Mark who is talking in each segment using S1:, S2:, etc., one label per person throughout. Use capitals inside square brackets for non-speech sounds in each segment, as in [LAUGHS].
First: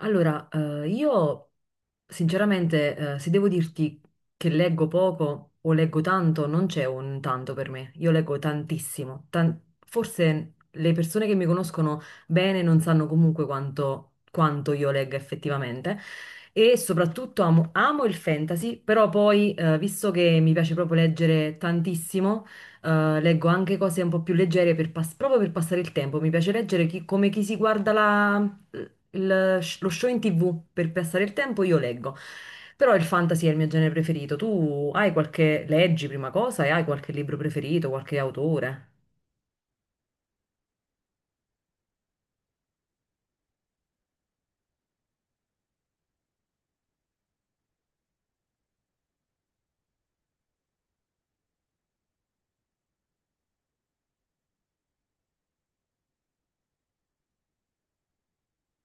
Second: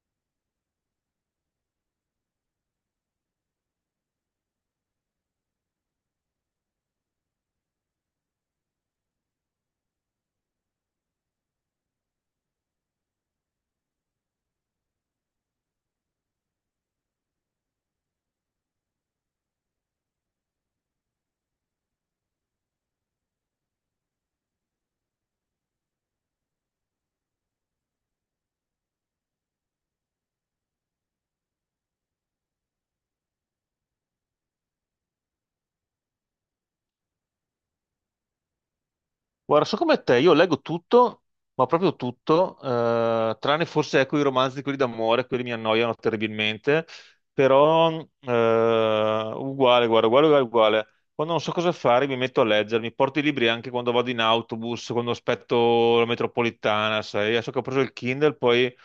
S1: Io sinceramente, se devo dirti che leggo poco o leggo tanto, non c'è un tanto per me. Io leggo tantissimo. Forse le persone che mi conoscono bene non sanno comunque quanto, quanto io legga effettivamente. E soprattutto amo il fantasy, però poi, visto che mi piace proprio leggere tantissimo, leggo anche cose un po' più leggere proprio per passare il tempo. Mi piace leggere come chi si guarda lo show in TV per passare il tempo, io leggo. Però il fantasy è il mio genere preferito. Tu hai qualche, leggi prima cosa e hai qualche libro preferito, qualche autore?
S2: Guarda, so come te, io leggo tutto, ma proprio tutto, tranne forse ecco i romanzi, quelli d'amore, quelli mi annoiano terribilmente, però eh, uguale, guarda, uguale, uguale, uguale. Quando non so cosa fare mi metto a leggere, mi porto i libri anche quando vado in autobus, quando aspetto la metropolitana, sai, adesso che ho preso il Kindle poi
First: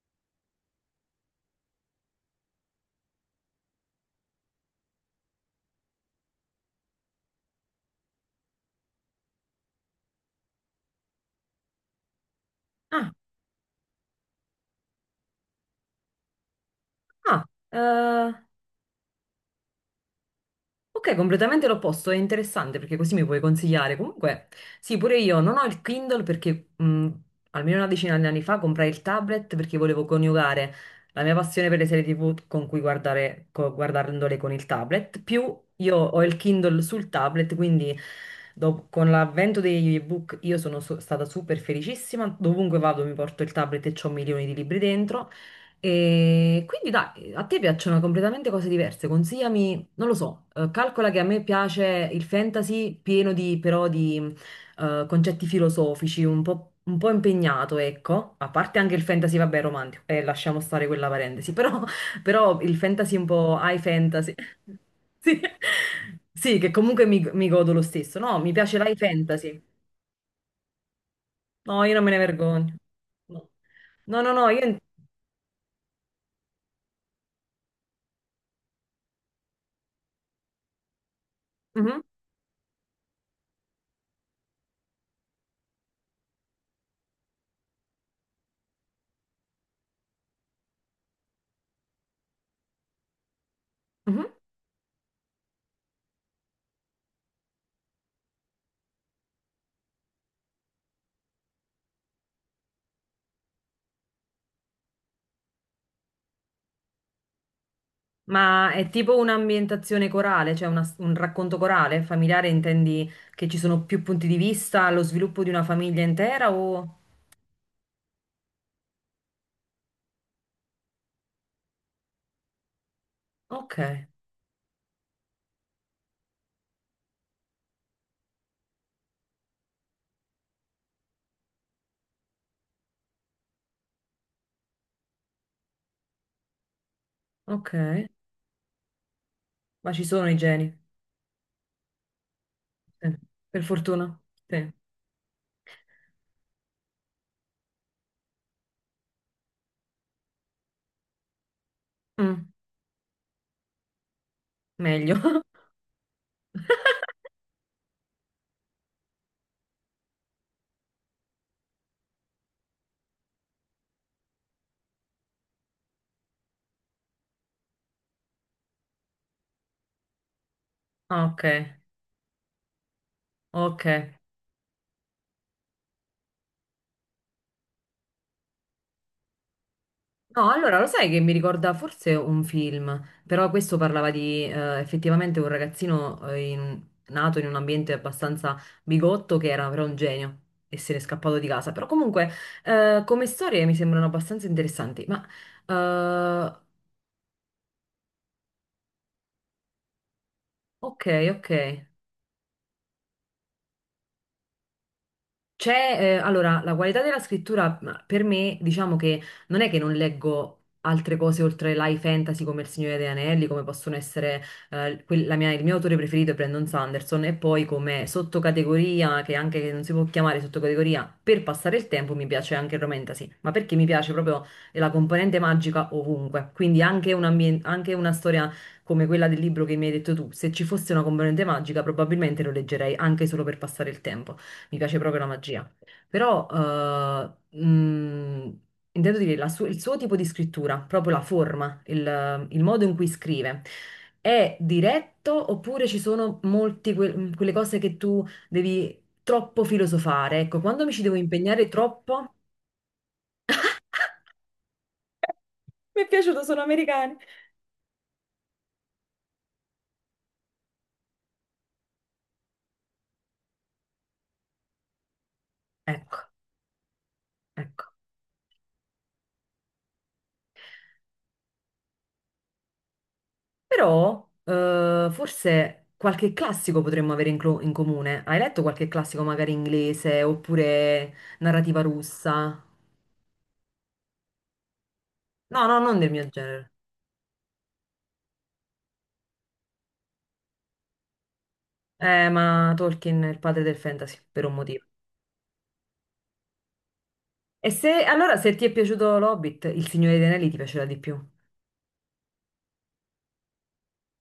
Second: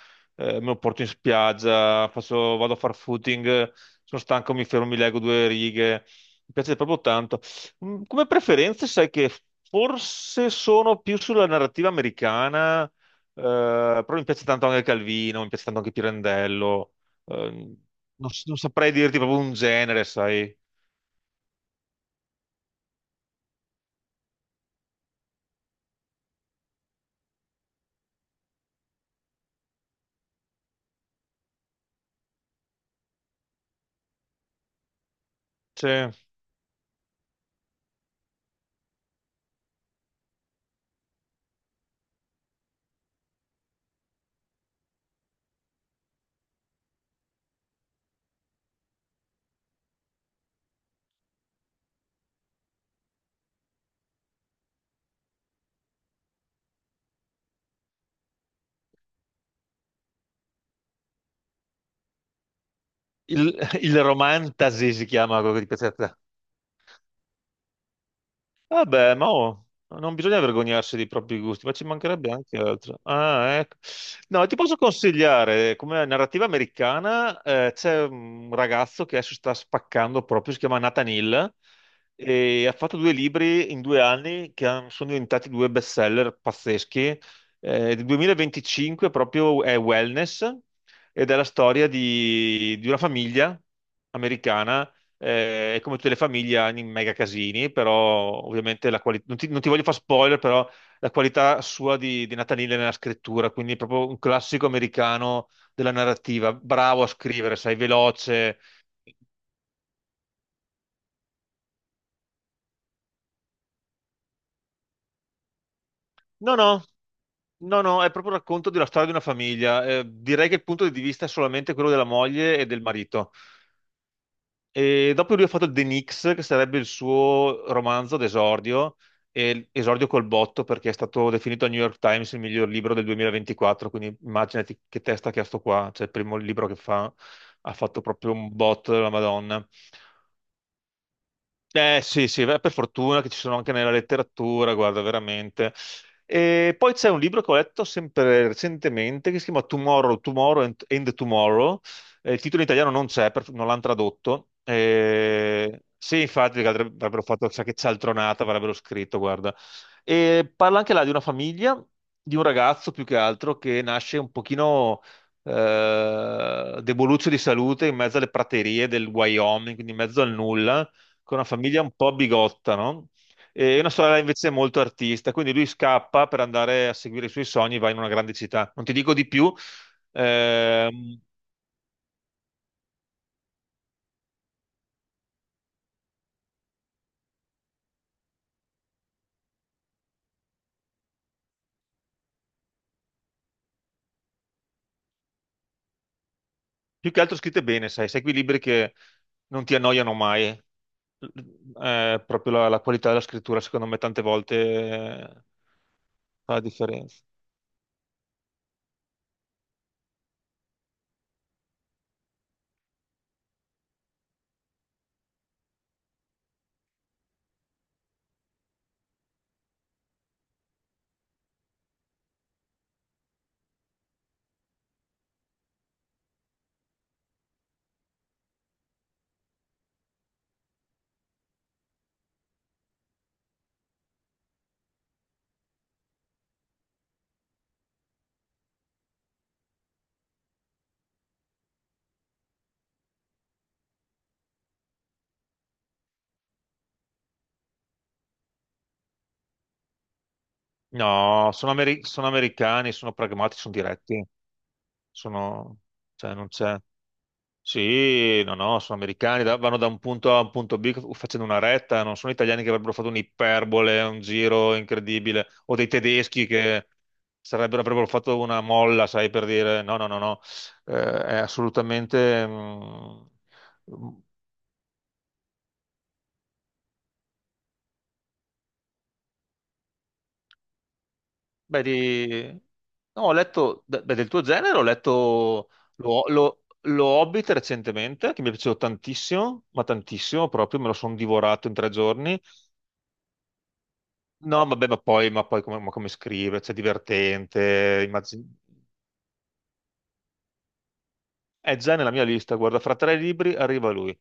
S2: me lo porto in spiaggia, vado a far footing, sono stanco, mi fermo, mi leggo due righe, mi piace proprio tanto. Come preferenze, sai che forse sono più sulla narrativa americana,
S1: Ah,
S2: però mi piace tanto anche Calvino, mi piace tanto anche Pirandello.
S1: ah,
S2: eh, non,
S1: eh.
S2: s- non saprei dirti proprio un genere, sai.
S1: Ok, completamente l'opposto, è interessante perché così mi puoi consigliare. Comunque, sì, pure io non ho il Kindle perché almeno una decina di anni fa comprai il tablet perché volevo coniugare la mia passione per le serie TV con cui guardare, guardandole con il tablet, più io
S2: Cioè,
S1: ho il Kindle sul tablet, quindi con l'avvento degli ebook io sono stata super felicissima, dovunque vado mi porto il tablet e ho milioni di libri dentro. E quindi dai, a te piacciono completamente cose diverse, consigliami non lo so, calcola che a me piace il fantasy pieno di, però di concetti filosofici, un po' impegnato, ecco, a parte anche il fantasy, vabbè, romantico, e lasciamo stare quella parentesi, [LAUGHS] però, però il fantasy un po' high
S2: [LAUGHS] il
S1: fantasy.
S2: romantasy si
S1: [LAUGHS] sì,
S2: chiama quello che ti piace a te.
S1: sì, che comunque mi godo lo stesso, no, mi piace l'high
S2: Vabbè, ma
S1: fantasy.
S2: oh, non bisogna vergognarsi dei propri gusti, ma
S1: No,
S2: ci
S1: io non me ne
S2: mancherebbe anche
S1: vergogno.
S2: altro.
S1: no,
S2: Ah, ecco. No,
S1: no,
S2: ti
S1: io...
S2: posso consigliare, come narrativa americana, c'è un ragazzo che adesso sta spaccando proprio, si chiama Nathan Hill,
S1: Mhm,
S2: e ha fatto due libri in 2 anni che sono diventati due bestseller pazzeschi. Del 2025 proprio è Wellness ed è la storia di una famiglia
S1: mhm.
S2: americana, e come tutte le famiglie hanno i mega casini, però ovviamente la qualità, non ti voglio fare spoiler, però la qualità sua di Nathanille nella scrittura, quindi proprio un classico americano della narrativa, bravo a scrivere, sai, veloce.
S1: Ma è tipo un'ambientazione corale, cioè un racconto corale, familiare, intendi che ci sono più punti di vista allo sviluppo di una famiglia intera
S2: No, no,
S1: o...
S2: no, no, è proprio il racconto della storia di una famiglia. Direi che il punto di vista è solamente quello della moglie e del marito.
S1: Ok,
S2: E dopo lui ha fatto The Nix, che sarebbe il suo romanzo d'esordio, e esordio col botto perché è stato definito al New York Times il miglior libro del 2024, quindi immaginati che testa che ha sto qua, cioè il primo libro che fa,
S1: ok,
S2: ha fatto proprio un botto della Madonna.
S1: ma ci sono i geni.
S2: Eh sì, sì, beh, per
S1: Sì.
S2: fortuna che ci sono
S1: Per
S2: anche nella
S1: fortuna, sì.
S2: letteratura, guarda, veramente. E poi c'è un libro che ho letto sempre recentemente che si chiama Tomorrow, Tomorrow and Tomorrow. Il
S1: Mm,
S2: titolo in italiano non c'è, non l'hanno tradotto.
S1: meglio. [LAUGHS]
S2: Sì, infatti, perché avrebbero fatto chissà che cialtronata, avrebbero scritto, guarda. E parla anche là di una famiglia, di un ragazzo più che altro che nasce un pochino deboluccio di salute in mezzo alle praterie del Wyoming, quindi in mezzo al nulla con
S1: Ok,
S2: una famiglia un po' bigotta, no? E
S1: ok.
S2: una sorella invece è molto artista, quindi lui scappa per andare a seguire i suoi sogni, va in una grande città. Non ti dico di più,
S1: No, allora lo sai che
S2: ehm,
S1: mi ricorda forse un film, però questo parlava di effettivamente un ragazzino nato in un ambiente abbastanza bigotto che era però un genio e se n'è scappato di casa. Però comunque come storie mi sembrano abbastanza interessanti. Ma eh,
S2: più che altro scritte bene, sai, sai quei libri che non ti annoiano mai.
S1: ok, ok.
S2: Proprio la qualità della scrittura, secondo me, tante volte eh,
S1: C'è,
S2: fa la
S1: allora, la qualità della
S2: differenza.
S1: scrittura ma, per me, diciamo che non è che non leggo altre cose oltre l'high fantasy come Il Signore degli Anelli, come possono essere il mio autore preferito è Brandon Sanderson, e poi come sottocategoria, che anche che non si può chiamare sottocategoria, per passare il tempo mi piace anche il romantasy, ma perché mi piace proprio la componente magica ovunque, quindi anche anche una storia come quella del libro che mi hai detto tu, se ci fosse una componente magica probabilmente lo leggerei anche solo per passare il tempo. Mi piace proprio la magia. Però intendo dire il suo tipo di scrittura, proprio la forma, il modo in cui scrive. È diretto oppure ci sono molte quelle cose che tu devi troppo filosofare? Ecco, quando mi ci devo
S2: No,
S1: impegnare
S2: sono, sono
S1: troppo.
S2: americani, sono pragmatici, sono diretti, sono,
S1: [LAUGHS] Mi è
S2: cioè
S1: piaciuto,
S2: non
S1: sono
S2: c'è.
S1: americani.
S2: Sì, no, no, sono americani, vanno da un punto A a un punto B facendo una retta, non sono italiani che avrebbero fatto un'iperbole, un giro incredibile, o dei
S1: Ecco,
S2: tedeschi che
S1: ecco.
S2: avrebbero fatto una molla, sai, per dire no, no, no, no. È assolutamente, mm,
S1: Però forse qualche classico potremmo avere in, in comune. Hai letto qualche classico magari inglese oppure narrativa
S2: beh, di.
S1: russa?
S2: No, ho letto, beh, del tuo genere, ho
S1: No,
S2: letto
S1: no, non del
S2: lo,
S1: mio
S2: lo,
S1: genere.
S2: lo Hobbit recentemente, che mi è piaciuto tantissimo, ma tantissimo proprio, me lo sono divorato in tre giorni.
S1: Ma Tolkien è il padre del fantasy, per un
S2: No,
S1: motivo.
S2: vabbè, ma come scrive, c'è
S1: E se,
S2: divertente,
S1: allora, se ti è piaciuto L'Hobbit, Il Signore dei Anelli ti piacerà di più.
S2: è già nella mia lista, guarda, fra tre libri arriva lui.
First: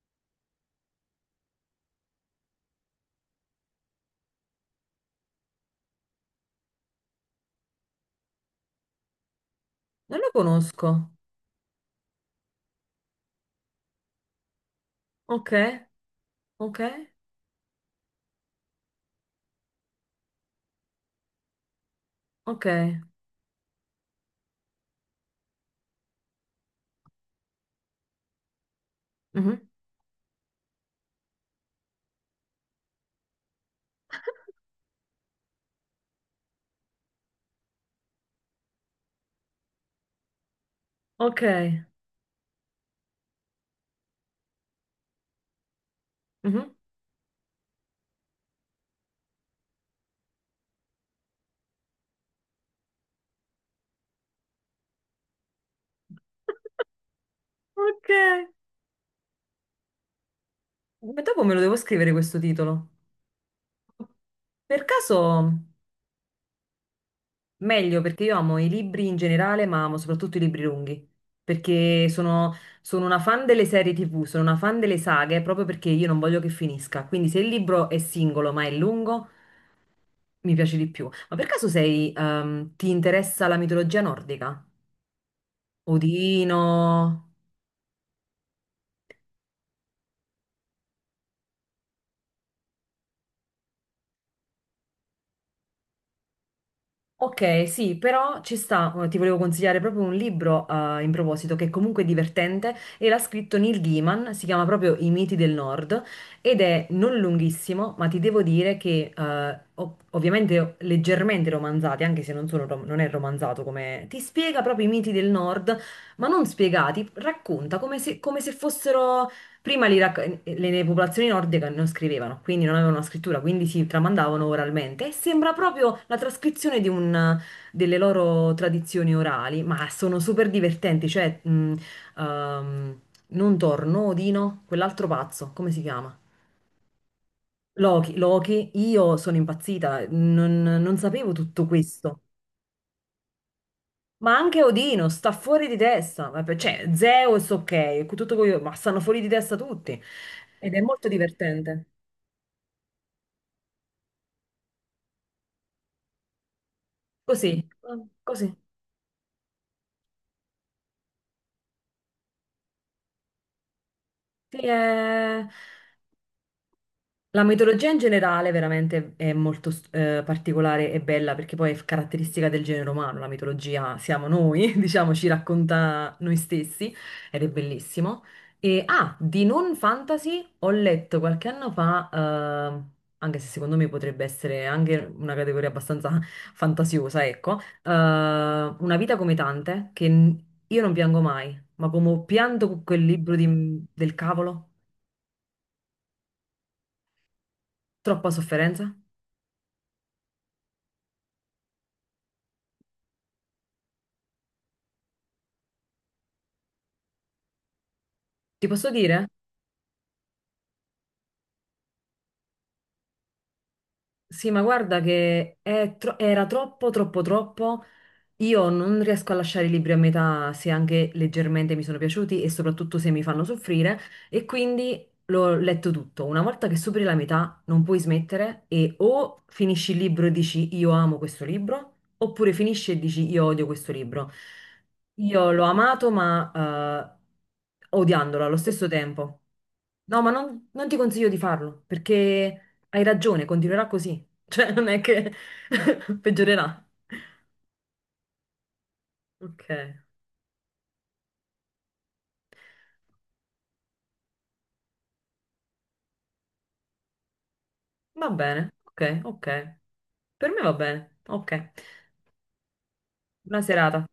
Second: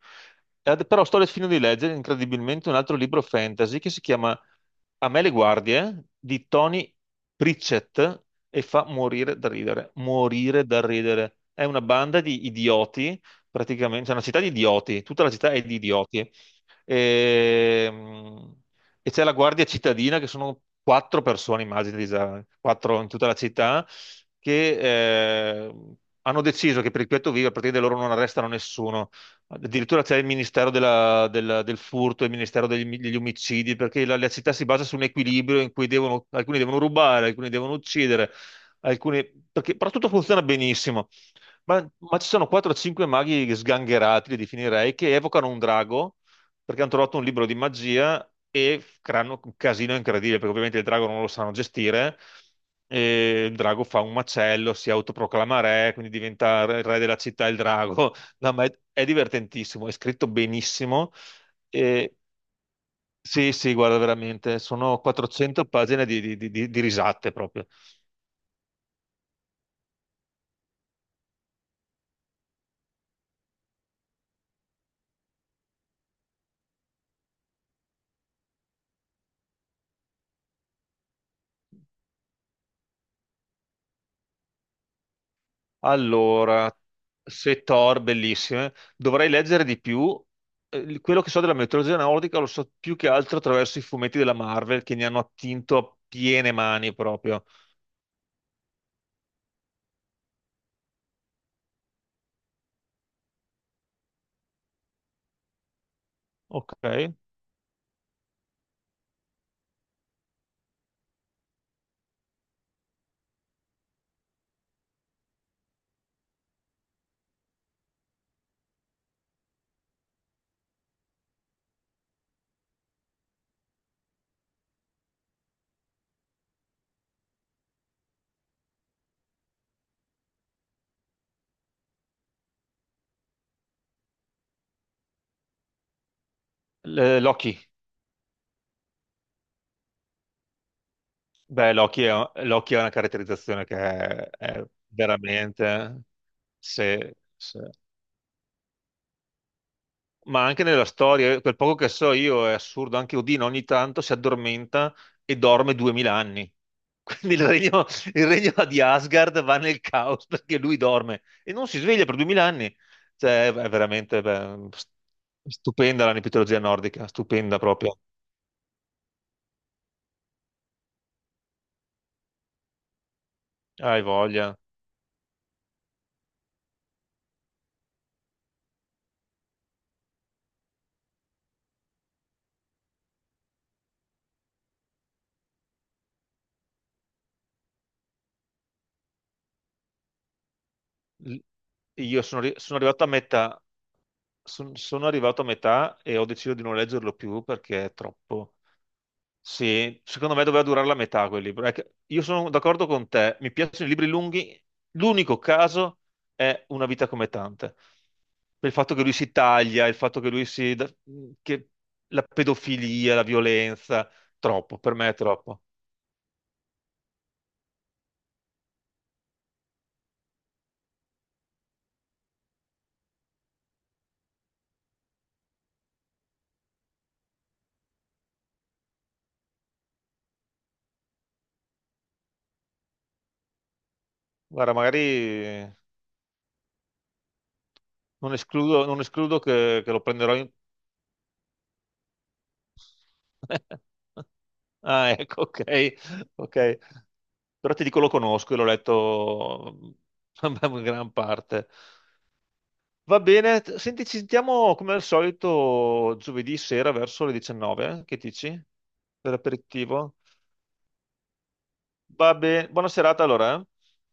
S2: Però sto finendo di leggere incredibilmente un altro libro fantasy che si chiama A me le guardie di Tony Pritchett e fa morire da ridere,
S1: Non lo
S2: morire da
S1: conosco.
S2: ridere. È una banda di idioti, praticamente, c'è una città di idioti, tutta la città
S1: Ok,
S2: è di idioti.
S1: ok,
S2: Ehm, e c'è la guardia cittadina che sono quattro persone, immagini, già,
S1: ok.
S2: quattro in tutta la città, che hanno deciso che per il piatto vivo a partire da loro non arrestano nessuno.
S1: Mhm.
S2: Addirittura c'è il Ministero del furto, il Ministero degli omicidi, perché la città si basa su un equilibrio in cui alcuni devono rubare, alcuni devono uccidere, alcuni, perché, però tutto funziona benissimo.
S1: Ok,
S2: Ma ci sono 4 o 5 maghi sgangherati, li definirei, che evocano un drago
S1: mhm.
S2: perché hanno trovato un libro di magia e creano un casino incredibile, perché ovviamente il drago non lo sanno gestire, e il drago fa un macello, si autoproclama re, quindi diventa re
S1: [LAUGHS]
S2: re della città il
S1: Ok.
S2: drago. No, ma è divertentissimo, è scritto benissimo.
S1: Ma dopo me lo devo scrivere
S2: E,
S1: questo titolo.
S2: sì, sì, guarda, veramente,
S1: Per
S2: sono
S1: caso...
S2: 400 pagine di risate proprio.
S1: Meglio perché io amo i libri in generale, ma amo soprattutto i libri lunghi, perché sono una fan delle serie TV, sono una fan delle saghe proprio perché io non voglio che finisca. Quindi se il libro è singolo ma è lungo, mi piace di più. Ma per caso sei, ti interessa la mitologia nordica? Odino?
S2: Allora, se Thor, bellissime, dovrei leggere di più. Quello che so della mitologia nordica lo so più che altro attraverso i fumetti della Marvel che ne hanno attinto a piene mani proprio.
S1: Ok, sì, però ci sta, ti volevo consigliare proprio un libro in proposito che è comunque divertente e l'ha scritto Neil Gaiman, si chiama proprio I miti del Nord ed
S2: Ok.
S1: è non lunghissimo, ma ti devo dire che ovviamente leggermente romanzati, anche se non, non è romanzato come... ti spiega proprio i miti del Nord, ma non spiegati, racconta come se fossero Prima le popolazioni nordiche non scrivevano, quindi non avevano una scrittura, quindi si tramandavano oralmente e sembra proprio la trascrizione di delle loro tradizioni orali, ma sono super divertenti, cioè ehm, non torno, Odino, quell'altro pazzo, come si chiama?
S2: Loki.
S1: Loki, Loki, io sono impazzita, non sapevo tutto
S2: Beh,
S1: questo.
S2: Loki è una caratterizzazione che
S1: Ma anche
S2: è
S1: Odino sta fuori di
S2: veramente.
S1: testa, ma per- cioè
S2: eh,
S1: Zeus
S2: Se,
S1: ok, tutto quello, ma stanno fuori di testa tutti
S2: ma anche
S1: ed è
S2: nella
S1: molto
S2: storia, quel poco
S1: divertente.
S2: che so io è assurdo, anche Odino ogni tanto si addormenta e dorme 2000 anni. [LAUGHS] Quindi
S1: Così,
S2: il regno
S1: così.
S2: di Asgard va nel caos perché lui dorme e non si sveglia per 2000 anni. Cioè, è veramente
S1: Sì,
S2: beh,
S1: eh.
S2: stupenda la mitologia nordica,
S1: La
S2: stupenda
S1: mitologia in
S2: proprio.
S1: generale veramente è molto particolare e bella perché poi è caratteristica del genere umano, la mitologia
S2: Hai
S1: siamo
S2: voglia.
S1: noi, [LAUGHS] diciamo, ci racconta noi stessi ed è bellissimo. E ah, di non fantasy ho letto qualche anno fa, anche se secondo me potrebbe essere anche una categoria abbastanza [LAUGHS] fantasiosa, ecco, Una vita come tante, che n- io non piango
S2: L-
S1: mai, ma come
S2: Io
S1: ho
S2: sono, arri-
S1: pianto
S2: sono
S1: con quel
S2: arrivato a
S1: libro
S2: metà,
S1: del cavolo,
S2: son- sono arrivato a metà e ho deciso di non leggerlo più perché è
S1: troppa
S2: troppo.
S1: sofferenza.
S2: Sì, secondo me doveva durare la metà quel libro. È che io sono d'accordo con te, mi piacciono i libri lunghi. L'unico caso è Una vita come tante.
S1: Ti
S2: Per il
S1: posso
S2: fatto che lui
S1: dire?
S2: si taglia, il fatto che lui si, che la pedofilia, la violenza,
S1: Sì, ma
S2: troppo, per
S1: guarda
S2: me è
S1: che
S2: troppo.
S1: è era troppo, troppo. Io non riesco a lasciare i libri a metà se anche leggermente mi sono piaciuti e soprattutto se mi fanno soffrire e quindi l'ho letto tutto. Una volta che superi la metà non puoi smettere e o finisci il libro e dici io amo questo libro oppure finisci e dici io odio questo libro.
S2: Guarda, magari
S1: Io l'ho amato ma odiandolo allo stesso
S2: non escludo
S1: tempo.
S2: che lo
S1: No, ma
S2: prenderò in.
S1: non ti consiglio di farlo perché hai ragione, continuerà
S2: [LAUGHS]
S1: così. [LAUGHS] Cioè non è
S2: Ah,
S1: che
S2: ecco, ok,
S1: [LAUGHS]
S2: ok.
S1: peggiorerà.
S2: Però ti dico, lo conosco e l'ho
S1: Ok.
S2: letto [LAUGHS] in gran parte. Va bene, senti, ci sentiamo come al solito giovedì sera verso le 19, eh? Che
S1: Va
S2: dici?
S1: bene, ok,
S2: Per
S1: ok.
S2: l'aperitivo.
S1: Per me va bene, ok.
S2: Va bene, buona serata allora,
S1: Buona
S2: eh?
S1: serata.